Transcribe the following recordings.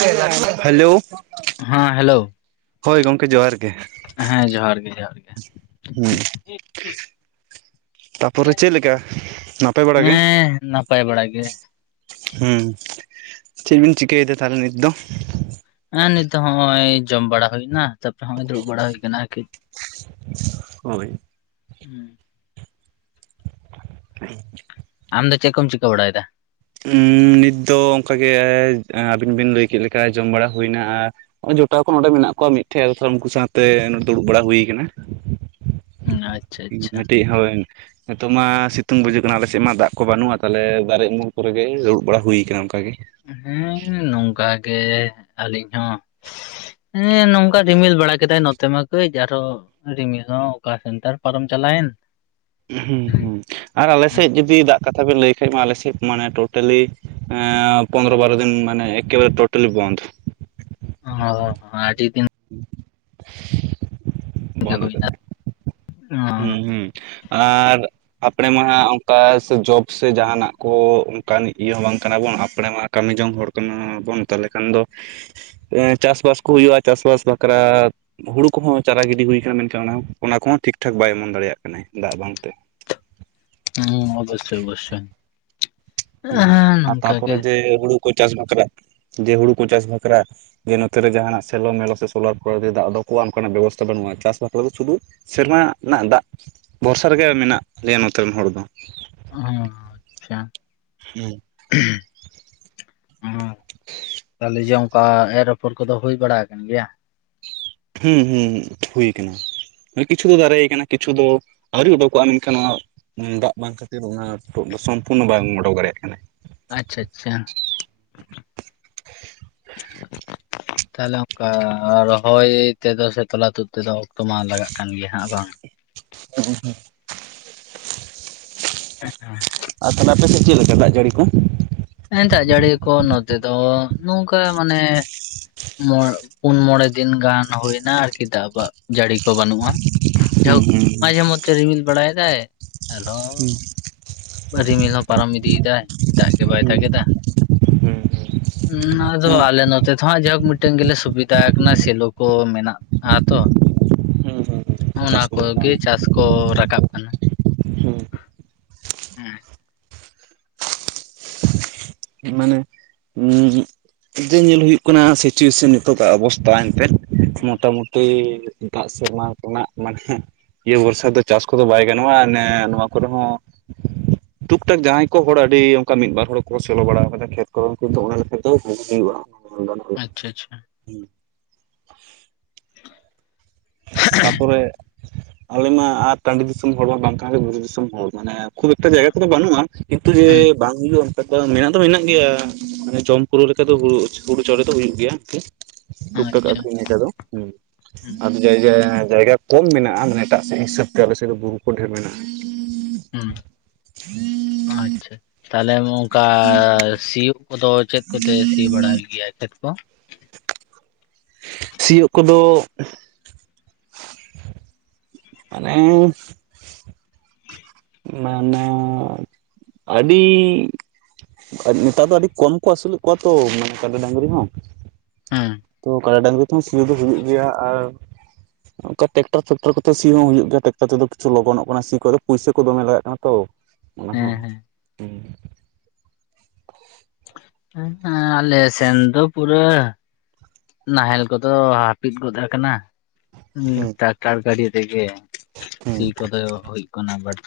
[unintelligible] Hello ᱦᱟᱸ hello ᱦᱳᱭ ᱜᱚᱝᱠᱮ ᱡᱚᱦᱟᱨ ᱜᱮ᱾ ᱦᱮᱸ ᱡᱚᱦᱟᱨ ᱜᱮ ᱡᱚᱦᱟᱨ ᱦᱩᱸ [inaudible] ᱛᱟᱯᱚᱨᱮ ᱜᱮ ᱪᱮᱜ ᱞᱮᱠᱟ ᱱᱟᱯᱟᱭ ᱵᱟᱲᱟ ᱜᱮ? ᱦᱮᱸ ᱱᱟᱯᱟᱭ ᱵᱟᱲᱟ ᱜᱮ ᱦᱩᱸ ᱪᱮᱜ ᱵᱤᱱ ᱪᱤᱠᱟᱹᱭᱫᱟ ᱛᱟᱦᱞᱮ ᱱᱤᱛ ᱫᱚ? ᱮᱸ ᱱᱤᱛᱚᱜ ᱦᱚᱸᱜᱚᱭ ᱡᱚᱢ ᱵᱟᱲᱟ ᱦᱩᱭᱱᱟ, ᱛᱟᱯᱚᱨᱮ ᱦᱚᱸᱜᱚᱭ ᱫᱩᱲᱩᱵ ᱵᱟᱲᱟ ᱦᱩᱭ ᱠᱟᱱᱟ ᱟᱨᱠᱤ᱾ ᱦᱳᱭ [inaudible] [inaudible] ᱟᱢ ᱫᱚ ᱪᱮᱜ ᱠᱚᱢ ᱪᱤᱠᱟᱹ ᱵᱟᱲᱟᱭᱫᱟ? ᱩᱸ ᱱᱤᱛ ᱫᱚ ᱚᱝᱠᱟᱜᱮ ᱟᱹᱵᱤᱱ ᱵᱤᱱ ᱞᱟᱹᱭ ᱠᱮᱜ ᱞᱮᱠᱟ ᱡᱚᱢ ᱵᱟᱲᱟ ᱦᱩᱭᱱᱟ, ᱟ ᱡᱚᱴᱟᱣ ᱠᱚ ᱱᱚᱸᱰᱮ ᱢᱮᱱᱟᱜ ᱠᱚᱣᱟ ᱢᱤᱫᱴᱷᱮᱡ ᱟᱫᱚ ᱛᱟᱦᱞᱮ ᱩᱝᱠᱩ ᱥᱟᱶᱛᱮ ᱱᱚᱸᱰᱮ ᱫᱩᱲᱩᱵ ᱵᱟᱲᱟ ᱦᱩᱭ ᱠᱟᱱᱟ᱾ ᱦᱩᱸ, ᱟᱪᱪᱷᱟ ᱟᱪᱪᱷᱟ ᱢᱤᱫᱴᱤᱡ ᱦᱳᱭ ᱱᱤᱛᱚᱜ ᱢᱟ ᱥᱤᱛᱩᱝ ᱵᱩᱡᱩᱜ ᱠᱟᱱᱟ ᱟᱞᱮᱥᱮᱜ ᱢᱟ ᱫᱟᱜ ᱠᱚ ᱵᱟᱹᱱᱩᱜᱼᱟ ᱛᱟᱦᱞᱮ ᱫᱟᱨᱮ ᱩᱢᱩᱞ ᱠᱚᱨᱮ ᱜᱮ ᱫᱩᱲᱩᱲ ᱵᱟᱲᱟ ᱦᱩᱭ ᱚᱝᱠᱟ ᱜᱮ᱾ ᱦᱩᱸ ᱱᱚᱝᱠᱟ ᱜᱮ ᱟᱞᱤᱧ ᱦᱚᱸ᱾ ᱦᱮᱸ ᱱᱚᱝᱠᱟ ᱨᱤᱢᱤᱞ ᱵᱟᱲᱟ ᱠᱮᱫᱟᱭ ᱱᱚᱛᱮ ᱢᱟ ᱠᱟᱹᱡ ᱟᱨᱚ ᱨᱤᱢᱤᱞ ᱦᱚᱸ ᱚᱠᱟ ᱥᱮᱱ ᱛᱟᱨ ᱯᱟᱨᱚᱢ ᱪᱟᱞᱟᱭᱮᱱ᱾ ᱦᱩᱸ ᱦᱩᱸ ᱟᱨ ᱟᱞᱮᱥᱮᱜ ᱡᱩᱫᱤ ᱫᱟᱜ ᱠᱟᱛᱷᱟ ᱵᱮᱱ ᱞᱟᱹᱭ ᱠᱷᱟᱡ ᱢᱟ ᱟᱞᱮᱥᱮᱫ ᱢᱟᱱᱮ ᱴᱳᱴᱟᱞᱤ ᱮᱸ ᱯᱚᱱᱮᱨᱚ ᱵᱟᱨᱚ ᱫᱤᱱ ᱢᱟᱱᱮ ᱮᱠᱮᱵᱟᱨ ᱴᱳᱴᱟᱞᱤ ᱵᱚᱱᱛᱷ᱾ ᱚ ᱟᱰᱤ ᱫᱤᱱ [inaudible] ᱯᱩᱡᱟᱹ ᱵᱚᱱᱫᱚ ᱦᱩᱭᱱᱟ᱾ ᱠᱟᱛᱮ ᱦᱩᱸ ᱦᱩᱸ ᱟᱨ ᱟᱯᱲᱮ ᱢᱟᱦᱟᱜ ᱚᱝᱠᱟ ᱡᱚᱵ ᱥᱮ ᱡᱟᱦᱟᱱᱟᱜ ᱠᱚ ᱚᱝᱠᱟᱱᱤᱡ ᱤᱭᱟᱹ ᱦᱚᱸ ᱵᱟᱝ ᱠᱟᱱᱟ ᱵᱚᱱ ᱟᱯᱲᱮ ᱢᱟ ᱠᱟᱹᱢᱤ ᱡᱚᱝ ᱦᱚᱲ ᱠᱟᱱᱟ ᱵᱚᱱ ᱛᱟᱦᱞᱮ ᱠᱷᱟᱱ ᱫᱚ ᱮ ᱪᱟᱥᱵᱟᱥ ᱠᱚ ᱦᱩᱭᱩᱜᱼᱟ ᱪᱟᱥᱵᱥ ᱵᱟᱠᱷᱨᱟ ᱦᱩᱲᱩ ᱠᱚᱦᱚᱸ ᱪᱟᱨᱟ ᱜᱤᱰᱤ ᱦᱩᱭ ᱠᱟᱱᱟ ᱢᱮᱱᱠᱷᱟᱱ ᱚᱱᱟ ᱦᱚᱸ ᱚᱱᱟ ᱠᱚᱦᱚᱸ ᱴᱷᱤᱠ ᱴᱷᱟᱠ ᱵᱟᱭ ᱚᱢᱚᱱ ᱫᱟᱲᱮᱭᱟᱜ ᱠᱟᱱᱟᱭ ᱫᱟᱜ ᱵᱟᱝ ᱛᱮ᱾ ᱦᱩᱸ ᱚᱵᱚᱥᱥᱚᱭ ᱚᱵᱚᱥᱥᱚᱭ ᱦᱩᱸ ᱦᱮᱸ ᱟᱨ ᱱᱚᱝᱠᱟ ᱜᱮ᱾ ᱛᱟᱯᱚᱨᱮ ᱡᱮ ᱦᱩᱲᱩ ᱠᱚ ᱪᱟᱥ ᱵᱟᱠᱷᱨᱟ ᱫᱤᱭᱮ ᱦᱩᱲᱩ ᱠᱚ ᱪᱟᱥ ᱵᱟᱠᱷᱨᱟ ᱡᱮ ᱱᱚᱛᱮ ᱨᱮ ᱡᱟᱦᱱᱟᱜ ᱥᱮᱞᱚ ᱢᱮᱞᱚ ᱥᱮ ᱥᱳᱞᱟᱨ ᱠᱚᱨᱮ ᱫᱤᱭᱮ ᱫᱟᱜ ᱩᱰᱩᱠᱚᱜᱼᱟ, ᱚᱝᱠᱟᱱᱟᱜ ᱵᱮᱵᱚᱥᱛᱷᱟ ᱵᱟᱹᱱᱩᱜᱼᱟ ᱪᱟᱥ ᱵᱟᱠᱷᱨᱟ ᱫᱚ ᱥᱩᱫᱷᱩ ᱥᱮᱨᱢᱟ ᱨᱮᱱᱟᱜ ᱫᱟᱜ ᱵᱷᱚᱨᱥᱟ ᱨᱮᱜᱮ ᱢᱮᱱᱟᱜ ᱞᱮᱭᱟ ᱱᱚᱛᱮ ᱨᱮᱱ ᱦᱚᱲ ᱫᱚ᱾ ᱦᱚᱸ ᱟᱪᱪᱷᱟ ᱦᱩᱸ [inaudible] ᱦᱩᱸ ᱛᱟᱦᱞᱮ ᱡᱮ ᱚᱝᱠᱟ ᱮᱨ ᱟᱯᱷᱚᱨ ᱠᱚᱫᱚ ᱦᱩᱭ ᱵᱟᱲᱟ ᱟᱠᱟᱱ ᱜᱮᱭᱟ? ᱦᱩᱸ ᱦᱩᱸ ᱦᱩᱸ ᱦᱩᱭ ᱠᱟᱱᱟ᱾ ᱠᱤᱪᱷᱩ ᱫᱚ ᱫᱟᱨᱮᱭ ᱠᱟᱱᱟ ᱠᱤᱪᱷᱩ ᱫᱚ ᱟᱹᱣᱨᱤ ᱩᱰᱩᱠᱚᱜᱼᱟ ᱢᱮᱱᱠᱷᱟᱱ ᱱᱚᱣᱟ ᱩᱸ ᱫᱟᱜ ᱵᱟᱝ ᱠᱷᱟᱹᱛᱤᱨ ᱚᱱᱟ ᱥᱚᱢᱯᱩᱨᱱᱚ ᱵᱟᱝ ᱚᱰᱚᱠ ᱫᱟᱲᱮᱭᱟᱜ ᱠᱟᱱᱟᱭ᱾ ᱟᱪᱪᱷᱟ ᱟᱪᱪᱷᱟ [inaudible] ᱛᱟᱦᱞᱮ ᱚᱝᱠᱟ ᱨᱚᱦᱚᱭ ᱛᱮᱫᱚ ᱥᱮ ᱛᱚᱞᱟ ᱛᱩᱫ ᱛᱮᱫᱚ ᱚᱠᱛᱚ ᱢᱟ ᱞᱟᱜᱟᱜ ᱠᱟᱱ ᱜᱮᱭᱟ ᱦᱟᱸᱜ ᱵᱟᱝ? [unintelligible] [inaudible] ᱟᱨ ᱛᱟᱦᱚᱞᱮ ᱟᱯᱮ ᱥᱮᱜ ᱪᱤᱜ ᱞᱮᱠᱟ ᱫᱟᱜ ᱡᱟᱹᱲᱤ ᱠᱩ? ᱮᱸ ᱫᱟᱜ ᱡᱟᱹᱲᱤ ᱠᱚ ᱱᱚᱛᱮ ᱫᱚ ᱱᱚᱝᱠᱟ ᱢᱟᱱᱮ ᱢᱚᱸᱲ ᱯᱩᱱ ᱢᱚᱬᱮ ᱫᱤᱱ ᱜᱟᱱ ᱦᱩᱭᱱᱟ ᱟᱨᱠᱤ ᱫᱟᱜ ᱵᱟ ᱡᱟᱹᱲᱤ ᱠᱚ ᱵᱟᱹᱱᱩᱜᱼᱟ᱾ ᱦᱩᱸ ᱡᱷᱟᱦᱳᱠ ᱢᱟᱡᱷᱮ ᱦᱩᱸ ᱢᱚᱫᱽᱫᱷᱮ ᱨᱤᱢᱤᱞ ᱵᱟᱲᱟᱭ ᱫᱟᱭ ᱟᱨᱚᱸ ᱨᱤᱢᱤᱞ ᱦᱚᱸ ᱯᱟᱨᱚᱢ ᱤᱫᱤ ᱮᱫᱟᱭ ᱫᱟᱜ ᱜᱮ ᱵᱟᱭ ᱫᱟᱜᱮᱫᱟ᱾ ᱩᱸ ᱟᱫᱚ ᱦᱩᱸ ᱟᱞᱮ ᱱᱚ ᱛᱮᱛᱷᱚ ᱦᱟᱸᱜ ᱡᱟᱭᱦᱳᱠ ᱢᱤᱴᱮᱝ ᱜᱮᱞᱮ ᱥᱩᱵᱤᱫᱟ ᱟᱠᱟᱱᱟ ᱥᱮᱞᱳ ᱠᱚ ᱢᱮᱱᱟᱜᱼᱟ ᱛᱚ᱾ ᱦᱩᱸ ᱚᱱᱟ ᱪᱟᱥ ᱠᱚ ᱜᱮ ᱪᱟᱥ ᱠᱚ ᱨᱟᱠᱟᱵ ᱠᱟᱱᱟ᱾ ᱩᱸ᱾ ᱤᱢᱟᱱᱮ ᱩᱸᱜ ᱡᱮ ᱧᱮᱞ ᱦᱩᱭᱩᱜ ᱠᱟᱱᱟ ᱥᱤᱪᱩᱭᱮᱥᱚᱱ ᱱᱤᱛᱚ ᱠᱟᱜ ᱚᱵᱚᱥᱛᱟ ᱮᱱᱛᱮ᱾ ᱦᱮᱸ ᱢᱚᱴᱟᱢᱩᱴᱤ ᱫᱟᱜ ᱥᱮᱨᱢᱟ ᱠᱚᱱᱟᱜ ᱢᱟᱱᱮ ᱤᱭᱟᱹ ᱵᱚᱨᱥᱟ ᱫᱚ ᱪᱟᱥ ᱠᱚᱫᱚ ᱵᱟᱭ ᱜᱟᱱᱚᱜᱼᱟ ᱱᱮ ᱱᱚᱣᱟ ᱠᱚᱨᱮ ᱦᱚᱸ ᱴᱩᱠᱼᱴᱟᱠ ᱡᱟᱦᱟᱸᱭ ᱠᱚ ᱦᱚᱲ ᱟᱹᱰᱤ ᱚᱱᱠᱟ ᱢᱤᱫ ᱵᱟᱨ ᱦᱳᱲᱳ ᱠᱚ ᱥᱮᱞᱳ ᱵᱟᱲᱟ ᱟᱠᱟᱫᱟ ᱠᱷᱮᱛ ᱠᱚ ᱩᱱᱠᱩ ᱫᱚ ᱚᱱᱟ ᱞᱮᱠᱟ ᱛᱟᱹᱭ ᱵᱷᱟᱜᱤ ᱜᱮ ᱦᱩᱭᱩᱜᱼᱟ᱾ [inaudible] ᱟᱸᱪᱪᱷᱟ ᱟᱪᱪᱷᱟ᱾ ᱦᱩᱸ᱾ ᱛᱟᱯᱚᱨᱮ ᱟᱞᱮ ᱢᱟ ᱟ ᱴᱟᱺᱰᱤ ᱫᱤᱥᱚᱢ ᱦᱚᱲ ᱢᱟ ᱵᱟᱝ ᱠᱟᱱᱞᱮ ᱵᱩᱨᱩ ᱫᱤᱥᱚᱢ ᱦᱚᱲ, ᱢᱟᱱᱮ ᱠᱷᱩᱵ ᱮᱠᱴᱟ ᱡᱟᱭᱜᱟ ᱠᱚᱫᱚ ᱵᱟᱹᱱᱩᱜᱼᱟ ᱠᱤᱱᱛᱩ ᱡᱮ ᱦᱮᱸ ᱵᱟᱝ ᱦᱩᱭᱩᱜᱼᱟ᱾ ᱠᱟᱫᱚ ᱢᱮᱱᱟᱜ ᱫᱚ ᱢᱮᱱᱟᱜ ᱜᱮᱭᱟ ᱢᱟᱱᱮ ᱡᱚᱢ ᱯᱩᱨᱟᱹᱣ ᱞᱮᱠᱟ ᱫᱚ ᱦᱩᱲᱩᱪ ᱦᱩᱲᱩ ᱪᱟᱣᱞᱮ ᱫᱚ ᱦᱩᱭᱩᱜ ᱜᱮᱭᱟ [inaudible] ᱴᱩᱠᱼᱴᱟᱠ ᱟᱪᱪᱷᱟ ᱟᱹᱠᱷᱨᱤᱧ ᱞᱮᱠᱟ ᱫᱚ, ᱦᱩᱸ᱾ ᱦᱩᱸ ᱟᱫᱚ ᱡᱟᱭᱜᱟ, ᱡᱟᱭᱜᱟ ᱠᱚᱢ ᱢᱮᱱᱟᱜᱼᱟ ᱢᱟᱱᱮ ᱮᱴᱟᱜ ᱥᱮᱜ ᱦᱤᱥᱟᱹᱵ ᱛᱮ ᱟᱞᱮ ᱥᱮ ᱫᱚ ᱵᱩᱨᱩ ᱠᱚ ᱰᱷᱮᱨ ᱢᱮᱱᱟᱜᱼᱟ᱾ ᱩᱸ, ᱟᱪᱪᱷᱟ ᱛᱟᱦᱚᱞᱮ ᱚᱱᱠᱟ ᱥᱤᱭᱳᱜ ᱠᱚᱫᱚ ᱪᱮᱫ ᱠᱚᱛᱮ ᱥᱤ ᱵᱟᱲᱟᱭ ᱜᱮᱭᱟ ᱠᱷᱮᱛ ᱠᱚ? ᱥᱤᱭᱳᱜ ᱠᱚᱫᱚ ᱟᱞᱮᱸ [inaudible] ᱢᱟᱱᱮ ᱟᱹᱰᱤ ᱟᱵ-ᱱᱮᱛᱟᱨ ᱫᱚ ᱟᱹᱰᱤ ᱠᱚᱢ ᱠᱚ ᱟᱹᱥᱩᱞᱮᱜ ᱠᱚᱣᱟ ᱛᱳ ᱢᱮᱱᱮ ᱠᱟᱫᱟ ᱰᱟᱹᱝᱨᱤ ᱦᱚᱸ ᱦᱩᱸ ᱛᱚ ᱠᱟᱰᱟ ᱰᱟᱝᱨᱤ ᱛᱮᱦᱚᱸ ᱥᱤᱭᱩ ᱫᱚ ᱦᱩᱭᱩᱜ ᱜᱮᱭᱟ, ᱟᱨ ᱚᱝᱠᱟ ᱴᱮᱠᱴᱟᱨᱼᱯᱷᱮᱠᱴᱚᱨ ᱠᱚᱛᱮ ᱥᱤ ᱦᱚᱸ ᱦᱩᱭᱩᱜ ᱜᱮᱭᱟ, ᱴᱮᱠᱴᱟᱨ ᱛᱮᱫᱚ ᱠᱤᱪᱷᱩ ᱞᱚᱜᱚᱱᱚᱜ ᱠᱟᱱᱟ ᱥᱤ ᱠᱚᱫᱚ ᱯᱩᱭᱥᱟᱹ ᱠᱚ ᱫᱚᱢᱮ ᱞᱟᱜᱟᱜ ᱠᱟᱱᱟ ᱛᱚ ᱚᱱᱟ ᱦᱮᱸ ᱦᱚᱸ, ᱦᱮᱸ ᱦᱩᱸ᱾ ᱦᱮᱸ ᱟᱞᱮ ᱥᱮᱱ ᱫᱚ ᱯᱩᱨᱟᱹ᱾ ᱱᱟᱦᱮᱞ ᱠᱚᱫᱚ ᱦᱟ-ᱦᱟᱹᱯᱤᱫ ᱜᱚᱫ ᱟᱠᱟᱱᱟ ᱩᱸ ᱦᱩᱸ ᱛᱟᱠ ᱴᱟᱨ ᱜᱟᱹᱰᱤ ᱟᱛᱮᱜᱮ ᱦᱩᱸ ᱥᱤ ᱠᱚᱫᱚ ᱦᱳᱭᱳᱜ ᱠᱟᱱᱟ ᱵᱟᱰ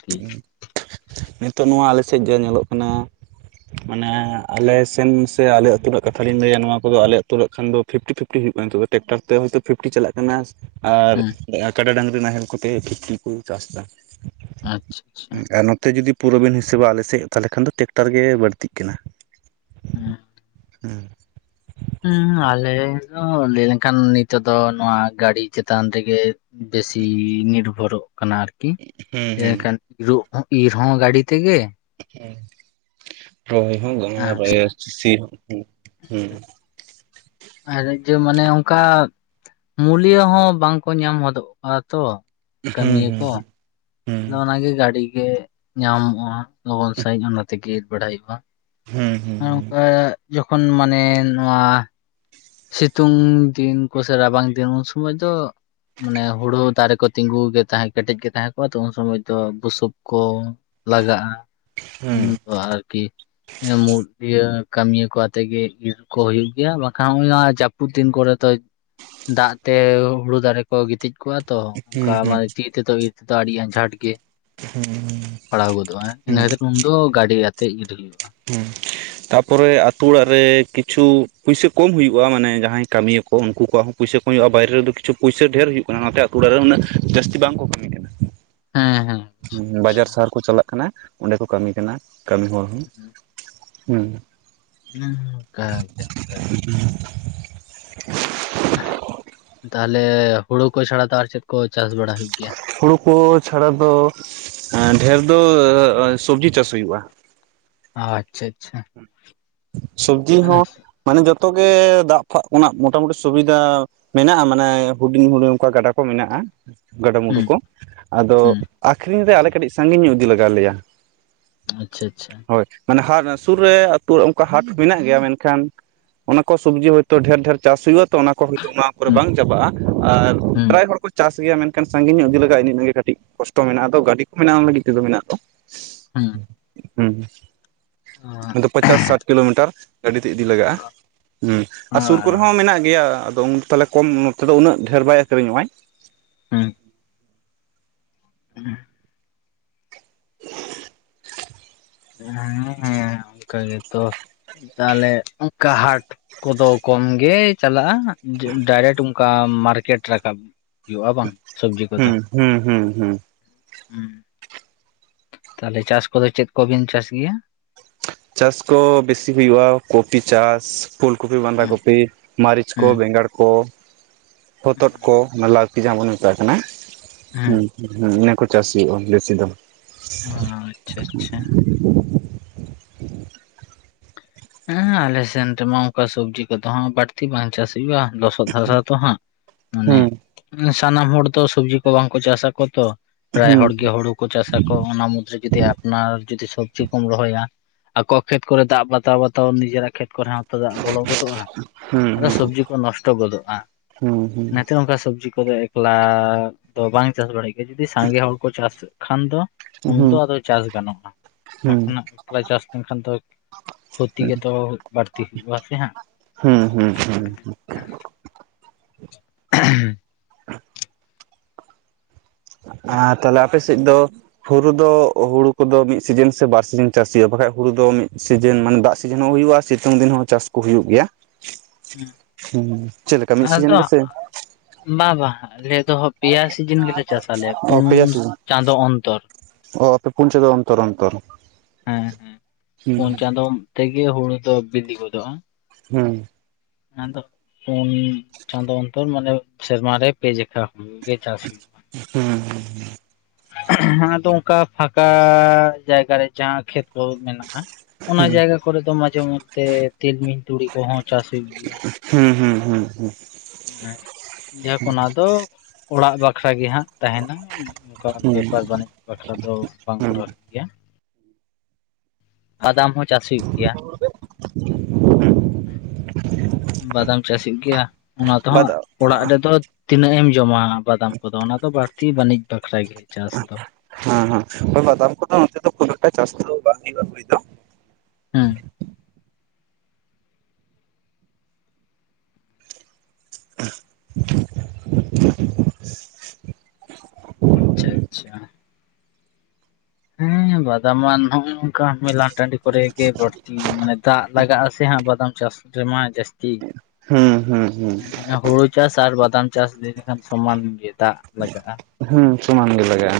[inaudible] ᱱᱤᱛᱚᱜ ᱱᱚᱣᱟ ᱟᱞᱮ ᱥᱮᱡ ᱜᱮ ᱧᱮᱞᱚᱜ ᱠᱟᱱᱟ᱾ ᱢᱟᱱᱮ ᱟᱞᱮ ᱥᱮᱱ ᱥᱮ ᱟᱞᱮ ᱟᱹᱛᱩ ᱨᱮᱱᱟᱜ ᱠᱟᱛᱷᱟ ᱞᱤᱧ ᱞᱟᱹᱭᱟ ᱱᱚᱣᱟ ᱠᱚᱫᱚ ᱟᱞᱮ ᱟᱹᱛᱩ ᱨᱮᱭᱟᱜ ᱠᱷᱟᱱ ᱫᱚ ᱯᱷᱤᱯᱴᱤᱼᱯᱷᱤᱯᱴᱤ ᱦᱩᱭᱩᱜ ᱠᱟᱱᱟ ᱱᱤᱛᱚᱜ ᱫᱚ ᱴᱮᱠᱴᱟᱨ ᱛᱮ ᱦᱚᱭᱛᱳ ᱯᱷᱤᱯᱴᱤ ᱪᱟᱞᱟᱜ ᱠᱟᱱᱟ᱾ ᱟᱨ ᱦᱮᱸ ᱠᱟᱰᱟ ᱰᱟᱹᱝᱨᱤ ᱱᱟᱦᱮᱞ ᱠᱚᱛᱮ ᱯᱷᱤᱯᱴᱤ ᱠᱩ ᱪᱟᱥ ᱫᱟ᱾ ᱟᱸᱪᱷ ᱪᱷᱤ ᱪᱷᱤ᱾ ᱩᱸ ᱟᱨ ᱱᱚᱛᱮ ᱡᱩᱫᱤ ᱯᱩᱨᱟᱹ ᱵᱤᱱ ᱦᱤᱥᱟᱹᱵᱟ ᱟᱞᱮᱥᱮ ᱛᱟᱦᱚᱞᱮ ᱠᱷᱟᱱ ᱫᱚ ᱴᱮᱠᱴᱟᱨ ᱜᱮ ᱵᱟᱹᱲᱛᱤᱜ ᱠᱟᱱᱟ᱾ ᱩᱸ᱾ ᱦᱩᱸ᱾ ᱩᱢ ᱟᱞᱮ ᱫᱚ ᱞᱟᱹᱭ ᱞᱮᱱᱠᱷᱟᱱ ᱱᱤᱛᱚᱜ ᱫᱚ ᱱᱚᱣᱟ ᱜᱟᱹᱰᱤ ᱪᱮᱛᱟᱱ ᱛᱮᱜᱮ᱾ ᱵᱮᱥᱤ ᱱᱤᱨᱵᱷᱚᱨᱚᱜ ᱠᱟᱱᱟ ᱟᱨ ᱠᱤ ᱦᱩᱸ ᱦᱩᱸ ᱮᱱᱠᱷᱟᱱ ᱤᱨᱩᱜ ᱦᱚᱸ ᱤᱨ ᱦᱚᱸ ᱜᱟᱹᱰᱤ ᱛᱮᱜᱮ᱾ ᱦᱩᱸ, ᱨᱚᱦᱚᱭ ᱦᱳᱸ ᱟᱨ [inaudible] ᱥᱤ ᱦᱚᱸ, ᱦᱩᱸ᱾ ᱟᱨ ᱡᱮ ᱢᱟᱱᱮ ᱚᱝᱠᱟ ᱢᱩᱞᱤ ᱦᱚᱸ ᱵᱟᱝᱠᱚ ᱧᱟᱢ ᱦᱚᱫᱚᱜᱼᱟ ᱛᱚ᱾ ᱩᱸᱜᱽᱼᱦᱩᱸ ᱦᱩᱸ ᱦᱩᱸ᱾ ᱱᱚᱜᱼᱱᱚᱣᱟ ᱜᱮ, ᱜᱟᱹᱰᱤ ᱜᱮ ᱧᱟᱢᱚᱜᱼᱟ, ᱦᱟᱸᱜ, ᱞᱚᱜᱚᱱ ᱥᱟᱺᱦᱤᱡ ᱚᱱᱟ ᱛᱮᱜᱮ ᱵᱟᱰᱟᱭᱚᱜᱼᱟ ᱾ ᱦᱩᱸ, ᱦᱩᱸ ᱦᱩᱸ ᱾ ᱡᱚᱠᱷᱚᱱ ᱢᱟᱱᱮ ᱱᱚᱣᱟ, ᱥᱤᱛᱩᱝ ᱫᱤᱱ ᱠᱚ ᱥᱮ, ᱨᱟᱵᱟᱝ ᱫᱤᱱ ᱩᱱ ᱥᱚᱢᱚᱭ ᱫᱚ, ᱢᱟᱱᱮ ᱦᱳᱲᱳ ᱫᱟᱨᱮ ᱠᱚ, ᱛᱤᱸᱜᱩ ᱜᱮ, ᱛᱟᱦᱮᱸ ᱠᱮᱴᱮᱡ ᱜᱮ, ᱛᱟᱦᱮᱸ ᱠᱚᱜᱼᱟ ᱛᱚ, ᱩᱱ ᱥᱚᱢᱚᱭ ᱫᱚ ᱵᱩᱥᱩᱵ ᱠᱚ, ᱞᱟᱜᱟᱜᱼᱟ ᱾ ᱦᱩᱸ [unintelligible] [unintelligible] ᱮ ᱢᱩ ᱤᱭᱟᱹ ᱠᱟᱹᱢᱤᱭᱟᱹ ᱠᱚ ᱟᱛᱮ ᱜᱮ, ᱤᱨ ᱠᱚ ᱦᱩᱭᱩᱜ ᱜᱮᱭᱟ, ᱵᱟ ᱛᱟᱦᱩᱸ ᱱᱚᱣᱟ ᱡᱟᱹᱯᱩᱫ ᱫᱤᱱ ᱠᱚᱨᱮ ᱫᱚ, ᱫᱟᱜ ᱛᱮ ᱦᱳᱲᱳ ᱫᱟᱨᱮ, ᱠᱚ ᱜᱤᱛᱤᱡ ᱠᱚᱜᱼᱟ ᱛᱚ, ᱚᱝᱠᱟ ᱦᱩᱸ ᱢᱟᱱᱮ ᱛᱤ ᱛᱮᱫᱚ ᱤᱨ ᱛᱮᱫᱚ, ᱟᱹᱰᱤ ᱟᱸᱡᱷᱟᱴ ᱜᱮ ᱦᱩᱸ ᱾ ᱯᱟᱲᱦᱟᱣ ᱜᱚᱫᱚᱜᱼᱟ ᱾ ᱤᱱᱟᱹ ᱦᱩᱸ ᱠᱷᱟᱹᱛᱤᱨ ᱩᱱᱫᱚ ᱜᱟᱹᱰᱤ ᱟᱛᱮ ᱜᱮ, ᱤᱨ ᱦᱩᱭᱩᱜᱼᱟ ᱾ ᱦᱩᱸ [unintelligible] [inaudible] ᱛᱟᱯᱚᱨᱮ, ᱟᱹᱛᱩ ᱚᱲᱟᱜ ᱨᱮ ᱠᱤᱪᱷᱩ ᱯᱩᱭᱥᱟᱹ ᱠᱚᱢ ᱦᱩᱭᱩᱜᱼᱟ ᱾ ᱢᱟᱱᱮ ᱡᱟᱦᱟᱸᱭ ᱠᱟᱹᱢᱤᱭᱟ ᱠᱚ, ᱩᱱᱠᱩ ᱠᱚᱣᱟᱜ ᱦᱚᱸ ᱾ ᱯᱚᱭᱥᱟᱹ ᱠᱚ ᱦᱩᱭᱩᱜᱼᱟ ᱾ ᱵᱟᱭᱨᱮ ᱨᱮᱫᱚ ᱠᱤᱪᱷᱩ ᱯᱩᱭᱥᱟᱹ ᱰᱷᱮᱨ ᱦᱩᱭᱩᱜ ᱠᱟᱱᱟ ᱾ ᱚᱱᱟᱛᱮ ᱟᱹᱛᱩ ᱚᱲᱟᱜ ᱨᱮ, ᱩᱱᱟᱹᱜ ᱡᱟᱹᱥᱛᱤ ᱵᱟᱝ ᱠᱚ ᱠᱟᱹᱢᱤ ᱠᱟᱱᱟ᱾ ᱾ ᱦᱮᱸ ᱦᱮᱸ ᱩᱸᱼ, ᱵᱟᱡᱟᱨ ᱥᱟᱦᱟᱨ ᱠᱚ ᱪᱟᱞᱟᱜ ᱠᱟᱱᱟ ᱾ ᱚᱸᱰᱮ ᱠᱚ ᱠᱟᱹᱢᱤ ᱠᱟᱱᱟ, ᱠᱟᱹᱢᱤ ᱦᱚᱲ ᱦᱚᱸ ᱾ ᱦᱩᱸ ᱾ ᱦᱩᱸ, ᱚᱱᱠᱟ ᱜᱮ, ᱚᱝᱠᱟ ᱡᱷᱚ ᱾ ᱟᱼᱦ, ᱛᱟᱦᱚᱞᱮ ᱦᱳᱲᱳ ᱠᱚ, ᱪᱷᱟᱲᱟ ᱟᱨ ᱪᱮᱫ ᱠᱩ ᱪᱟᱥ ᱵᱟᱲᱟ ᱦᱩᱭᱩᱜ ᱜᱮᱭᱟ ᱾ ᱦᱳᱲᱳᱩ ᱠᱚ ᱪᱷᱟᱲᱟ ᱫᱚ, ᱮᱸᱼ ᱰᱷᱮᱨ ᱫᱚᱼᱚ-ᱚ, ᱥᱚᱵᱡᱤ ᱪᱟᱥ ᱦᱩᱭᱩᱜᱼᱟ ᱾ ᱟᱼ ᱪᱷᱟ, ᱪᱷᱟ ᱾ ᱥᱚᱵᱽᱡᱤ ᱦᱚᱸ ᱢᱟᱱᱮ, ᱡᱚᱛᱚ ᱜᱮ ᱫᱟᱜ ᱯᱷᱟᱜ ᱠᱷᱚᱱᱟᱜ, ᱢᱚᱴᱟᱢᱩᱴᱤ ᱥᱩᱵᱤᱫᱷᱟ ᱢᱮᱱᱟᱜᱼᱟ ᱾ ᱢᱟᱱᱮ ᱦᱩᱰᱤᱧ ᱦᱩᱰᱤᱧ ᱚᱱᱠᱟ ᱜᱟᱰᱟ ᱠᱚ ᱢᱮᱱᱟᱜᱼᱟ ᱾ ᱜᱟᱰᱟᱢᱩᱰᱩ ᱦᱩᱸ ᱠᱚ, ᱟᱫᱚ ᱦᱩᱸ ᱟᱠᱷᱨᱤᱧ ᱨᱮ ᱟᱞᱮ ᱠᱟᱹᱴᱤᱡ ᱥᱟᱺᱜᱤᱧ ᱧᱚᱜ, ᱤᱫᱤ ᱞᱟᱜᱟᱣ ᱞᱮᱭᱟ ᱾ ᱟᱼᱪᱷᱟ, ᱪᱷᱟ ᱾ ᱦᱳᱭ, ᱢᱟᱱᱮ ᱦᱟ ᱥᱩᱨ ᱨᱮ ᱟᱹᱛᱩ ᱦᱟᱴ ᱢᱮᱱᱟᱜ ᱜᱮᱭᱟ ᱢᱮᱱᱠᱷᱟᱱ, ᱚᱱᱟ ᱠᱚ ᱥᱚᱵᱽᱡᱤ ᱦᱚᱭ ᱛᱚ, ᱰᱷᱮᱨ ᱰᱷᱮᱨ ᱪᱟᱥ ᱦᱩᱭᱩᱜᱼᱟ ᱾ ᱛᱚ, ᱚᱱᱟ ᱠᱚ ᱦᱚᱭᱛᱚ, ᱚᱱᱟ ᱠᱚᱨᱮ ᱦᱩᱸ ᱵᱟᱝ ᱪᱟᱵᱟᱜᱼᱟ ᱾ ᱟᱨ ᱯᱨᱟᱭ ᱦᱩᱸ ᱦᱚᱲ ᱠᱚ ᱪᱟᱥ ᱜᱮᱭᱟ ᱢᱮᱱᱠᱷᱟᱱ, ᱥᱟᱺᱜᱤᱧ ᱧᱚᱜ ᱤᱫᱤ ᱞᱮᱟᱜᱟᱼᱟ ᱾ ᱤᱱᱤ ᱤᱱᱟᱹ ᱜᱮ ᱠᱟᱹᱴᱤᱡ ᱠᱚᱥᱴᱚ ᱢᱮᱱᱟᱜᱼᱟ ᱾ ᱟᱫᱚ ᱜᱟᱹᱰᱤ ᱠᱚ ᱢᱮᱱᱟᱜ, ᱚᱱᱟ ᱞᱟᱹᱜᱤᱫ ᱛᱮᱫᱚ, ᱢᱮᱱᱟᱜ ᱫᱚ ᱾ ᱥᱤ ᱥᱤ ᱦᱩᱸ ᱦᱩᱸ ᱦᱩᱸᱦᱩᱸ, ᱟᱫᱚ ᱯᱟᱪᱟᱥ ᱥᱟᱴ ᱠᱤᱞᱳᱢᱤᱴᱟᱨ ᱾ ᱜᱟᱹᱰᱤ ᱛᱮ ᱤᱫᱤ ᱞᱟᱜᱟᱜᱼᱟ ᱾ ᱩᱸᱜ ᱟᱨ ᱥᱩᱨ ᱠᱚᱨᱮ ᱦᱚᱸ ᱢᱮᱱᱟᱜ ᱜᱮᱭᱟ, ᱟᱫᱚ ᱩᱸ ᱛᱟᱦᱚᱞᱮ, ᱠᱚᱢ ᱱᱚᱛᱮ [unintelligible] ᱫᱚ ᱩᱱᱟᱹᱜ ᱰᱷᱮᱨ ᱵᱟᱭ ᱟᱹᱠᱷᱨᱤᱧᱚᱜᱼᱟᱭ ᱾ ᱦᱩᱸ [unintelligible] ᱳᱸᱼᱮᱸᱻ, ᱮᱸ ᱚᱱᱠᱟ ᱜᱮᱛᱚ ᱾ ᱛᱟᱦᱚᱞᱮ, ᱚᱱᱠᱟ ᱦᱟᱴ ᱠᱚᱫᱚ ᱠᱚᱢ ᱜᱮ ᱪᱟᱞᱟᱜᱼᱟ ᱾ ᱰᱟᱭᱨᱮᱠᱴ ᱚᱱᱠᱟ ᱢᱟᱨᱠᱮᱴ ᱨᱟᱠᱟᱵ ᱦᱩᱭᱩᱜᱼᱟ ᱵᱟᱝ? ᱥᱚᱵᱽᱡᱤ ᱠᱚᱫᱚ ᱦᱩᱸ ᱦᱩᱸ ᱦᱩᱸ ᱦᱩᱸ ᱾ ᱦᱩᱸᱻ, ᱛᱟᱦᱟᱞᱮ, ᱪᱟᱥ ᱠᱚᱫᱚ ᱪᱮᱫ ᱠᱚᱵᱤᱱ ᱪᱟᱥ ᱜᱮᱭᱟ? ᱪᱟᱥ ᱠᱚ ᱵᱮᱥᱤ ᱦᱩᱭᱩᱜᱼᱟ ᱾ ᱠᱚᱯᱤ ᱪᱟᱥ, ᱯᱷᱩᱞ ᱠᱚᱯᱤ, ᱵᱟᱸᱫᱟ ᱦᱮᱸ ᱠᱚᱯᱤ, ᱢᱟᱹᱨᱤᱪ ᱠᱚ, ᱦᱮᱸ ᱵᱮᱸᱜᱟᱲ ᱠᱚ, ᱦᱚᱛᱚᱫ ᱠᱚ, ᱚᱱᱟ ᱞᱟᱹᱣᱠᱤ ᱡᱟᱦᱟᱸ ᱵᱚᱱ ᱢᱮᱛᱟᱜ ᱠᱟᱱᱟ ᱾ ᱦᱮᱸ ᱦᱮᱸᱼ ᱦ, ᱤᱱᱟᱹ ᱠᱚ ᱪᱟᱥ ᱦᱩᱭᱩᱜᱼᱟ, ᱵᱮᱥᱤ ᱫᱚ ᱾ ᱟᱻ, ᱪᱷᱟ, ᱟᱪᱪᱷᱟ ᱾ ᱦᱮᱸᱻ, ᱟᱞᱮᱥᱮᱱ ᱨᱮᱢᱟ, ᱚᱱᱠᱟ ᱥᱚᱵᱽᱡᱤ ᱠᱚᱫᱚ ᱵᱟᱹᱲᱛᱤ ᱵᱟᱝ ᱪᱟᱥ ᱦᱩᱭᱩᱜᱼᱟ ᱾ ᱫᱚ ᱞᱚᱛᱚᱫ ᱦᱟᱥᱟ ᱛᱚ ᱦᱟᱸᱜ, ᱢᱟᱱᱮ ᱦᱩᱸ ᱥᱟᱱᱟᱢ ᱦᱚᱲ ᱛᱚ ᱥᱚᱵᱽᱡᱤ ᱠᱚ ᱵᱟᱝᱠᱚ ᱪᱟᱥ ᱟᱠᱚ ᱛᱚ ᱾ ᱯᱮᱨᱟᱭ ᱦᱩᱸ ᱦᱚᱲᱜᱮ, ᱦᱳᱲᱳ ᱠᱚ ᱪᱟᱥ ᱟᱠᱚ, ᱚᱱᱟ ᱢᱩᱫᱽᱨᱮ ᱡᱩᱫᱤ ᱚᱱᱟ ᱡᱩᱫᱤ ᱥᱚᱵᱽᱡᱤ ᱠᱚᱢ ᱨᱚᱦᱚᱭᱟ ᱾ ᱟᱠᱚ ᱠᱷᱮᱛ ᱠᱚᱨᱮ, ᱫᱟᱜ ᱵᱟᱛᱟᱣ ᱵᱟᱛᱟᱣ, ᱱᱤᱡᱮᱨᱟᱜ ᱠᱷᱮᱛ ᱠᱚᱨᱮ ᱦᱚ, ᱸ ᱫᱟᱜ ᱵᱚᱞᱚ ᱜᱚᱫᱚᱜᱼᱟ ᱦᱩᱸ ᱾ ᱦᱩᱸ ᱟᱫᱚ ᱥᱚᱵᱽᱡᱤ ᱠᱚ ᱱᱚᱥᱴᱚ ᱜᱚᱫᱚᱜᱼᱟ ᱦᱩᱸ ᱾ ᱚᱱᱟᱛᱮ ᱚᱱᱠᱟ ᱥᱚᱵᱽᱡᱤ ᱛᱚᱵᱮ ᱮᱠᱞᱟ ᱫᱚ ᱵᱟᱝ ᱪᱟᱥ ᱵᱟᱲᱟ ᱜᱮᱭᱟ, ᱡᱩᱫᱤ? ᱥᱟᱸᱜᱮ ᱦᱚᱲ ᱠᱚ ᱪᱟᱥ ᱠᱷᱟᱱ ᱫᱚ ᱩᱱᱫᱚ ᱦᱩᱸ ᱟᱫᱚ ᱪᱟᱥ ᱜᱟᱱᱚᱜᱼᱟ ᱾ ᱵᱟᱠᱷᱟᱱᱟᱜ, ᱮᱠᱞᱟ ᱪᱟᱥ ᱞᱮᱱᱠᱷᱟᱱ ᱫᱚ ᱠᱷᱚᱛᱤ ᱜᱮ ᱛᱟᱵᱚ ᱵᱟᱹᱲᱛᱤ ᱦᱩᱭᱩᱜᱼᱟ, ᱥᱮ ᱦᱟᱸᱜ ᱾ ᱦᱩᱸ, ᱦᱩᱸ ᱦᱩᱸ ᱾ ᱮᱜᱼᱦᱮᱻᱻᱢ ᱾ [inaudible] ᱟᱨ ᱛᱟᱦᱚᱞᱮ ᱟᱯᱮ ᱥᱮᱫ ᱫᱚ ᱦᱩᱨᱩ ᱫᱚ ᱦᱩᱲᱩ ᱠᱚᱫᱚ ᱢᱤᱫ ᱥᱤᱡᱟᱱ ᱥᱮ ᱵᱟᱨ ᱥᱤᱡᱟᱱ ᱪᱟᱥ ᱦᱩᱭᱩᱜᱼᱟ ᱵᱟᱠᱷᱟᱡ ᱦᱩᱲᱩ ᱫᱚ ᱢᱤᱫ ᱥᱤᱡᱮᱱ ᱢᱟᱱᱮ ᱫᱟᱜ ᱥᱤᱡᱮᱱ ᱦᱚᱸ ᱦᱩᱭᱩᱜᱼᱟ ᱥᱤᱛᱩᱝ ᱫᱤᱱ ᱦᱚᱸ ᱪᱟᱥ ᱠᱚ ᱦᱩᱭᱩᱜ ᱜᱮᱭᱟ᱾ ᱦᱮᱸ ᱪᱮᱫ ᱞᱮᱠᱟ ᱢᱤᱫ ᱥᱤᱡᱤᱱ ᱟᱫᱚ ᱜᱮᱥᱮ? ᱵᱟᱝ ᱵᱟᱝ ᱟᱞᱮ ᱫᱚ ᱯᱮᱭᱟ ᱥᱤᱡᱤᱱ ᱜᱮᱞᱮ ᱪᱟᱥᱟᱞᱮ, ᱚ ᱯᱩᱱ ᱯᱮᱭᱟ ᱥᱤᱡᱤᱱ ᱪᱟᱸᱫᱳ ᱚᱱᱛᱚᱨ᱾ ᱚ ᱟᱯᱮ ᱯᱩᱱ ᱪᱟᱫᱚᱸ ᱚᱱᱛᱚᱨ ᱚᱱᱛᱚᱨ᱾ ᱦᱮᱸ ᱦᱮᱸ ᱯᱩᱱ ᱦᱩᱸ ᱪᱟᱸᱫᱳ ᱛᱮᱜᱮ ᱦᱩᱲᱩ ᱫᱚ ᱵᱤᱞᱤ ᱜᱚᱫᱚᱜᱼᱟ᱾ ᱦᱩᱸ ᱟᱫᱚ ᱯᱩᱱ ᱪᱟᱸᱫᱳ ᱚᱱᱛᱚᱨ ᱢᱟᱱᱮ ᱥᱮᱨᱢᱟᱨᱮ ᱯᱮ ᱡᱮᱠᱷᱟ ᱦᱩᱲᱩᱜᱮ ᱪᱟᱹᱥᱤ ᱦᱩᱭᱩᱜᱼᱟ᱾ ᱦᱩᱸ ᱟᱫᱚ ᱚᱱᱠᱟ ᱯᱷᱟᱠᱟ ᱡᱟᱭᱜᱟ ᱨᱮ ᱡᱟᱦᱟᱸ ᱠᱷᱮᱛ ᱛᱚ ᱢᱮᱱᱟᱜᱼᱟ᱾ ᱚᱱᱟ ᱡᱟᱭᱜᱟ ᱠᱚᱨᱮ ᱫᱚ ᱢᱟᱡᱷᱮ ᱢᱚᱫᱽᱛᱮ ᱛᱤᱞᱢᱤᱧ ᱛᱩᱲᱤ ᱠᱚᱦᱚᱸ ᱪᱟᱥ ᱦᱩᱭᱩᱜ ᱜᱮᱭᱟ᱾ ᱦᱩᱸ ᱦᱩᱸ ᱦᱩᱸ ᱦᱩᱸ ᱦᱮᱸ ᱡᱟᱠ ᱚᱱᱟ ᱫᱚ ᱚᱲᱟᱜ ᱵᱟᱠᱷᱨᱟ ᱜᱮ ᱦᱟᱸᱜ᱾ ᱛᱟᱦᱮᱱᱟ ᱚᱱᱠᱟ ᱦᱩᱸ ᱵᱮᱯᱟᱨ ᱵᱟᱹᱱᱤᱡᱽ ᱵᱟᱠᱷᱨᱟ ᱫᱚ ᱵᱟᱝ ᱠᱚ ᱦᱩᱸ ᱨᱚᱦᱚᱭ ᱜᱮᱭᱟ᱾ ᱟᱫᱟᱢ ᱦᱚᱸ ᱪᱟᱥ ᱦᱩᱭᱩᱜ ᱜᱮᱭᱟ᱾ ᱵᱟᱫᱟᱢ ᱪᱟᱥ ᱦᱩᱭᱩᱜ ᱜᱮᱭᱟ᱾ ᱚᱱᱟ ᱛᱮᱦᱚᱸ ᱵᱟᱫᱟᱢ ᱚᱲᱟᱜ ᱨᱮᱫᱚ ᱛᱤᱱᱟᱹᱜ ᱮᱢ ᱡᱚᱢᱟ ᱵᱟᱫᱟᱢ ᱠᱚᱫᱚ, ᱚᱱᱟ ᱫᱚ ᱵᱟᱹᱲᱛᱤ ᱵᱟᱹᱱᱤᱡ ᱵᱟᱠᱷᱨᱟ ᱜᱮ ᱪᱟᱥ ᱫᱚ᱾ ᱦᱮᱸ ᱦᱮᱸ ᱵᱟᱫᱟᱢ ᱠᱚᱫᱚ ᱱᱚᱛᱮ ᱫᱚ ᱠᱚᱱᱳᱴᱟ ᱪᱟᱥ ᱫᱚ ᱵᱟᱝ ᱦᱩᱭᱩᱜᱼᱟ ᱦᱩᱭ ᱫᱚ᱾ ᱦᱮᱸ [inaudible] ᱟᱪᱪᱷᱟ ᱟᱪᱪᱷᱟ ᱦᱮᱸ ᱵᱟᱫᱟᱢᱟ ᱱᱚᱝᱠᱟ ᱢᱮᱞᱟ ᱴᱟᱺᱰᱤ ᱠᱚᱨᱮ ᱜᱮ ᱵᱟᱹᱲᱛᱤ ᱢᱟᱱᱮ ᱫᱟᱜ ᱞᱟᱜᱟᱜ ᱟᱥᱮ ᱦᱟᱸᱜ ᱵᱟᱫᱟᱢ ᱪᱟᱥ ᱨᱮᱢᱟ ᱡᱟᱹᱥᱛᱤ᱾ ᱦᱩᱸ ᱦᱩᱸ ᱦᱩᱸ ᱢᱟᱱᱮ ᱦᱩᱲᱩ ᱪᱟᱥ ᱟᱨ ᱵᱟᱫᱟᱢ ᱪᱟᱥ ᱞᱟᱹᱭ ᱞᱮᱠᱷᱟᱱ ᱥᱚᱢᱟᱱ ᱜᱮ ᱫᱟᱜ ᱞᱟᱜᱟᱜᱼᱟ᱾ ᱦᱮᱸ ᱥᱚᱢᱟᱱ ᱜᱮ ᱞᱟᱜᱟᱜᱼᱟ᱾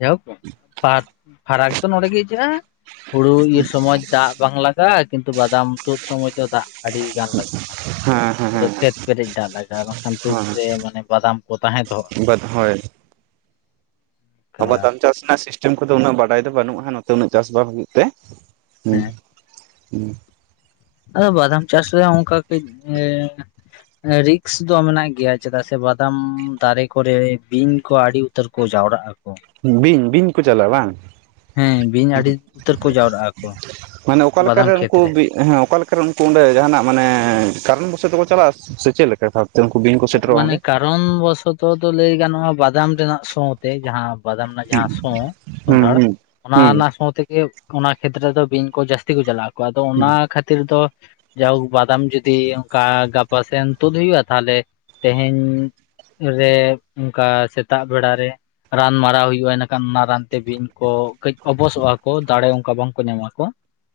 ᱡᱟᱭᱦᱳᱠ ᱯᱷᱟᱨ ᱯᱷᱟᱨᱟᱠ ᱫᱚ ᱱᱚᱰᱮ ᱜᱮ ᱟᱹᱭᱠᱟᱹᱜᱼᱟ ᱦᱩᱲᱩ ᱤᱨ ᱥᱚᱢᱚᱭ ᱫᱟᱜ ᱵᱟᱝ ᱞᱟᱜ ᱜᱟᱜᱼᱟ ᱠᱤᱱᱛᱩ ᱵᱟᱫᱟᱢ ᱛᱩᱫ ᱥᱚᱢᱚᱭ ᱫᱚ ᱫᱟᱜ ᱟᱹᱰᱤᱜᱟᱱ ᱞᱟᱜᱟᱜᱼᱟ᱾ ᱦᱮᱸ ᱦᱮᱸ ᱯᱩᱨᱟᱹ ᱦᱮᱸ ᱠᱷᱮᱛ ᱯᱮᱨᱮᱡ ᱫᱟᱜ ᱞᱟᱜᱟᱜᱼᱟ᱾ ᱵᱟᱝᱠᱷᱟᱱ ᱛᱩᱫᱽ ᱨᱮ ᱢᱟᱱᱮ ᱵᱟᱫᱟᱢ ᱠᱚ ᱛᱟᱦᱮᱸ ᱫᱚᱦᱚᱜᱼᱟ᱾ ᱵᱟᱫᱽ ᱦᱳᱭ ᱠᱟᱱᱟ᱾ ᱟᱵᱟᱫᱟᱢ ᱪᱟᱥ ᱨᱮᱱᱟᱜ ᱥᱤᱥᱴᱮᱢ ᱠᱚᱫᱚ ᱩᱱᱟᱹᱜ ᱵᱟᱰᱟᱭ ᱫᱚ ᱵᱟᱹᱱᱩᱜᱼᱟ᱾ ᱱᱚᱛᱮ ᱩᱱᱟᱹᱜ ᱪᱟᱥ ᱵᱟᱝ ᱦᱩᱭᱩᱜ ᱛᱮ᱾ ᱦᱮᱸ ᱦᱮᱸ ᱟᱫᱚ ᱵᱟᱫᱟᱢ ᱪᱟᱥ ᱨᱮ ᱚᱱᱠᱟ ᱠᱟᱹᱡ ᱮ ᱨᱤᱠᱥ ᱫᱚ ᱢᱮᱱᱟᱜ ᱜᱮᱭᱟ᱾ ᱪᱮᱫᱟᱜ ᱥᱮ ᱵᱟᱫᱟᱢ ᱫᱟᱨᱮ ᱠᱚᱨᱮ ᱵᱤᱧ ᱠᱚ ᱟᱹᱰᱤ ᱩᱛᱟᱹᱨ ᱠᱚ ᱡᱟᱣᱨᱟᱜᱼᱟ᱾ ᱵᱤᱧ ᱵᱤᱧ ᱠᱚ ᱪᱟᱞᱟᱜᱼᱟ ᱵᱟᱝ᱾ ᱦᱮᱸ ᱵᱤᱧ ᱟᱹᱰᱤ ᱩᱛᱟᱹᱨ ᱠᱚ ᱡᱟᱣᱨᱟᱜᱼᱟ ᱠᱚ ᱢᱟᱱᱮ ᱚᱠᱟ ᱵᱟᱫᱟᱢ ᱞᱮᱠᱟᱨᱮ ᱠᱷᱮᱛ ᱨᱮ ᱩᱱᱠᱩ ᱵᱤᱜ ᱦᱮᱸ ᱚᱠᱟᱞᱮᱠᱟᱨᱮ ᱩᱱᱠᱩ ᱚᱸᱰᱮ ᱡᱟᱦᱟᱸᱱᱟᱜ ᱢᱟᱱᱮ ᱠᱟᱨᱚᱱ ᱵᱚᱥᱚ ᱛᱮᱠᱚ ᱪᱟᱞᱟᱜᱼᱟ ᱥᱮ ᱪᱮᱫ ᱞᱮᱠᱟ [unintelligible] ᱛᱮ ᱩᱱᱠᱩ ᱵᱤᱧ ᱠᱚ ᱥᱮᱴᱮᱨᱚᱜᱼᱟ ᱢᱟᱱᱮ ᱚᱸᱰᱮ ᱠᱟᱨᱚᱱ ᱵᱚᱥᱚᱛᱚ ᱫᱚ ᱞᱟᱹᱭ ᱜᱟᱱᱚᱜᱼᱟ᱾ ᱵᱟᱫᱟᱢ ᱨᱮᱱᱟᱜ ᱥᱚᱸ ᱛᱮ ᱡᱟᱦᱟᱸ ᱵᱟᱫᱟᱢ ᱨᱮᱱᱟᱜ ᱦᱩᱸ ᱡᱟᱦᱟᱸ ᱥᱚᱸ ᱥᱚᱸᱫᱷᱟᱲ ᱦᱩᱸ ᱚᱱᱟ ᱦᱩᱸ ᱨᱮᱱᱟᱜ ᱥᱚᱸ ᱛᱮᱜᱮ ᱚᱱᱟ ᱠᱷᱮᱛᱨᱮ ᱫᱚ ᱵᱤᱧ ᱠᱚ ᱡᱟᱹᱥᱛᱤ ᱠᱚ ᱪᱟᱞᱟᱜ ᱟᱠᱚ ᱟᱫᱚ ᱚᱱᱟ ᱠᱷᱟᱹᱛᱤᱨ ᱫᱚ ᱡᱟᱹᱣᱦᱳᱠ ᱵᱟᱫᱟᱢ ᱡᱩᱫᱤ ᱚᱱᱠᱟ ᱜᱟᱯᱟ ᱥᱮᱱ ᱛᱩᱫ ᱦᱩᱭᱩᱜᱼᱟ ᱛᱟᱦᱚᱞᱮ ᱛᱮᱦᱮᱧ ᱨᱮ ᱚᱱᱠᱟ ᱥᱮᱛᱟᱜ ᱵᱮᱲᱟ ᱨᱮ ᱨᱟᱱ ᱢᱟᱨᱟᱣ ᱦᱩᱭᱩᱜᱼᱟ᱾ ᱤᱱᱟᱹᱠᱷᱟᱱ ᱚᱱᱟ ᱨᱟᱱᱛᱮ ᱵᱤᱱ ᱠᱚ ᱠᱟᱹᱡ ᱚᱵᱚᱥᱚᱜᱼᱟ ᱠᱚ ᱫᱟᱲᱮ ᱚᱱᱠᱟ ᱵᱟᱝᱠᱚ ᱧᱟᱢᱟᱠᱚ᱾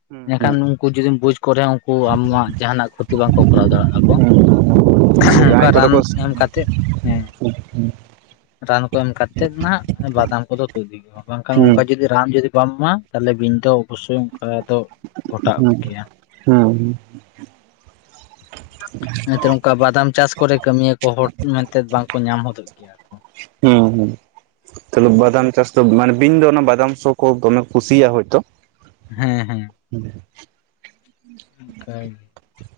ᱦᱩᱸ ᱮᱱᱰᱮᱠᱷᱟᱱ ᱦᱩᱸ ᱩᱱᱠᱩ ᱡᱩᱫᱤᱢ ᱵᱩᱡᱽ ᱠᱚᱨᱮ ᱨᱮᱦᱚᱸ ᱩᱱᱠᱩ ᱟᱢᱟᱜ ᱡᱟᱦᱟᱸᱱᱟᱜ ᱠᱷᱚᱛᱤ ᱵᱟᱝᱠᱚ ᱠᱚᱨᱟᱣ ᱫᱟᱲᱮᱭᱟᱜᱼᱟ ᱠᱚ᱾ [unintelligible] ᱚᱠᱟ ᱨᱟᱱ ᱮᱢ ᱠᱟᱛᱮᱫ ᱦᱮᱸ ᱨᱟᱱ ᱠᱚ ᱮᱢ ᱠᱟᱛᱮᱫ ᱱᱟᱦᱟᱸᱜ ᱵᱟᱫᱟᱢ ᱠᱚᱫᱚ ᱛᱩᱫ ᱤᱫᱤ ᱦᱩᱭᱩᱜᱼᱟ ᱵᱟᱝᱠᱷᱟᱱ ᱦᱩᱸ ᱚᱱᱠᱟ ᱡᱩᱫᱤ ᱨᱟᱱ ᱡᱩᱫᱤ ᱵᱟᱢ ᱮᱢᱟ ᱛᱟᱦᱚᱞᱮ ᱵᱤᱧ ᱫᱚ ᱚᱵᱚᱥᱥᱳᱭ ᱚᱱᱠᱟ ᱫᱚ ᱜᱷᱚᱴᱟᱜ ᱦᱮᱸ ᱜᱮᱭᱟ ᱦᱮᱸ ᱦᱮᱸ ᱱᱮᱛᱟᱨ ᱚᱱᱠᱟ ᱵᱟᱫᱟᱢ ᱪᱟᱥ ᱠᱚᱨᱮ ᱠᱟᱹᱢᱤᱭᱟᱹ ᱠᱚ ᱦᱚᱲ ᱢᱮᱱᱛᱮᱫ ᱵᱟᱝᱠᱚ ᱧᱟᱢ ᱦᱚᱫᱚᱜ ᱜᱮᱭᱟ ᱠᱚ᱾ ᱦᱩᱸ ᱦᱩᱸ ᱛᱚᱞᱮ ᱵᱟᱫᱟᱢ ᱪᱟᱥ ᱫᱚ ᱢᱟᱱᱮ ᱵᱤᱧ ᱫᱚ ᱚᱱᱟ ᱵᱟᱫᱟᱢᱥᱚ ᱠᱚ ᱫᱚᱢᱮ ᱠᱩᱥᱤᱭᱟᱜᱼᱟ ᱦᱚᱭᱛᱚ᱾ ᱦᱮᱸ ᱦᱮᱸ ᱦᱮᱸ ᱚᱱᱠᱟᱭ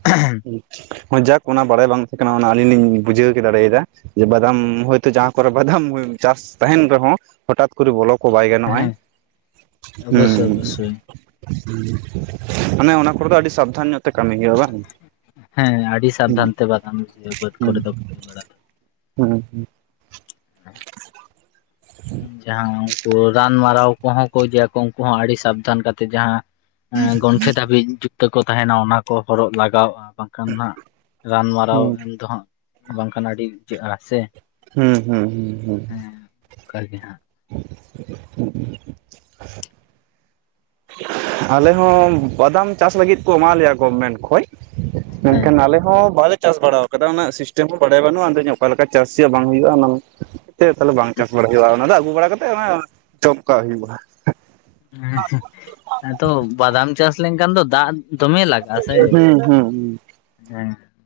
ᱜᱮ ᱦᱚᱸ ᱡᱟᱠ ᱚᱱᱟ ᱵᱟᱲᱟᱭ ᱵᱟᱝ ᱛᱟᱦᱮᱸ ᱠᱟᱱᱟ ᱚᱱᱟ ᱟᱹᱞᱤᱧ ᱞᱤᱧ ᱵᱩᱡᱷᱟᱹᱣ ᱠᱮ ᱫᱟᱲᱮᱭᱟᱫᱟ᱾ ᱡᱮ ᱵᱟᱫᱟᱢ ᱦᱚᱳᱭᱛᱳ ᱡᱟᱦᱟᱸ ᱠᱚᱨᱮ ᱵᱟᱫᱟᱢ ᱪᱟᱥ ᱛᱟᱦᱮᱱ ᱨᱮᱦᱚᱸ ᱦᱚᱴᱟᱛ ᱯᱩᱠᱩᱨᱤ ᱵᱚᱞᱚ ᱠᱚ ᱵᱟᱭ ᱜᱟᱱᱚᱜᱼᱟᱭ ᱦᱮᱸ ᱦᱚᱸ ᱚᱵᱚᱥᱥᱳᱭ ᱦᱮᱸ ᱚᱵᱚᱥᱥᱳᱭ ᱢᱟᱱᱮ ᱚᱱᱟ ᱠᱚᱨᱮ ᱫᱚ ᱟᱹᱰᱤ ᱥᱟᱵᱽᱫᱷᱟᱱ ᱧᱚᱜ ᱛᱮ ᱠᱟᱹᱢᱤ ᱜᱮᱭᱟ ᱵᱟᱝ ᱦᱮᱸ ᱟᱹᱰᱤ ᱥᱟᱵᱽᱫᱷᱟᱱ ᱦᱩᱸ ᱛᱮ ᱵᱟᱫᱟᱱ ᱵᱟᱹᱫᱽ ᱠᱚᱨᱮ ᱫᱚ [unintelligible] ᱦᱮᱸ ᱦᱮᱸ ᱦᱮᱸ ᱡᱟᱦᱟᱸ ᱩᱱᱠᱩ ᱨᱟᱱᱢᱟᱨᱟᱣ ᱠᱚᱦᱚᱸ ᱠᱚ ᱦᱤᱡᱩᱜ ᱟᱠᱚ ᱩᱱᱠᱩ ᱦᱚᱸ ᱟᱹᱰᱤ ᱥᱟᱵᱽᱫᱷᱟᱱ ᱠᱟᱛᱮᱜ ᱡᱟᱦᱟᱸ ᱮᱸ ᱜᱚᱱᱴᱷᱮ ᱫᱷᱟᱹᱵᱤᱡ ᱡᱩᱛᱟᱹ ᱠᱚ ᱛᱟᱦᱮᱱᱟ ᱚᱱᱟ ᱠᱚ ᱦᱚᱨᱚᱜ ᱞᱟᱜᱟᱣᱼᱟ ᱵᱟᱝ᱾ ᱠᱷᱟᱱ ᱦᱟᱸᱜ ᱨᱟᱱᱢᱟᱨᱟᱣ ᱦᱩᱸ ᱮᱢ ᱫᱚ ᱦᱟᱸᱜ ᱵᱟᱝᱠᱷᱟᱱ ᱟᱹᱰᱤᱵᱩᱡᱟᱹᱜᱼᱟ ᱥᱮ᱾ ᱦᱩᱸ ᱦᱩᱸ ᱦᱩᱸ ᱦᱩᱸ [unintelligible] ᱜᱮ ᱦᱟᱸᱜ᱾ [inaudible] ᱟᱞᱮ ᱦᱚᱸ ᱵᱟᱫᱟᱢ ᱪᱟᱥ ᱞᱟᱹᱜᱤᱫ ᱠᱚ ᱮᱢᱟᱞᱮᱭᱟ ᱜᱚᱨᱢᱮᱱᱴ ᱠᱷᱚᱡ᱾ ᱢᱮᱱᱠᱷᱟᱱ ᱟᱞᱮ ᱦᱚᱸ ᱵᱟᱞᱮ ᱪᱟᱥ ᱵᱟᱲᱟ ᱚᱠᱟᱴᱟ ᱚᱱᱟ ᱥᱤᱥᱴᱮᱢ ᱦᱚᱸ ᱵᱟᱰᱟᱭ ᱵᱟᱹᱱᱩᱜᱼᱟ᱾ ᱟᱫᱚ ᱚᱠᱟᱞᱮᱠᱟ ᱪᱟᱥ ᱦᱩᱭᱩᱜᱼᱟ ᱵᱟᱝ ᱦᱩᱭᱩᱜᱼᱟ ᱚᱱᱟ ᱛᱮᱫ ᱛᱟᱦᱚᱞᱮ ᱵᱟᱝ ᱪᱟᱥ ᱵᱟᱲᱟᱭ ᱦᱩᱭᱩᱜᱼᱟ᱾ ᱚᱱᱟ ᱫᱚ ᱟᱹᱜᱩ ᱵᱟᱲᱟ ᱠᱟᱛᱮ [unintelligible] ᱪᱚᱯ ᱠᱟᱜ ᱦᱩᱭᱩᱜᱼᱟ᱾ ᱦᱮᱸ ᱟᱫᱚ ᱵᱟᱫᱟᱢ ᱪᱟᱥ ᱞᱮᱱᱠᱷᱟᱱ ᱫᱚ ᱫᱟᱜ ᱫᱚᱢᱮ ᱞᱟᱜᱟᱜ ᱟ᱾ ᱥᱮ ᱦᱩᱸ ᱦᱩᱸ ᱦᱩᱸ ᱦᱮᱸ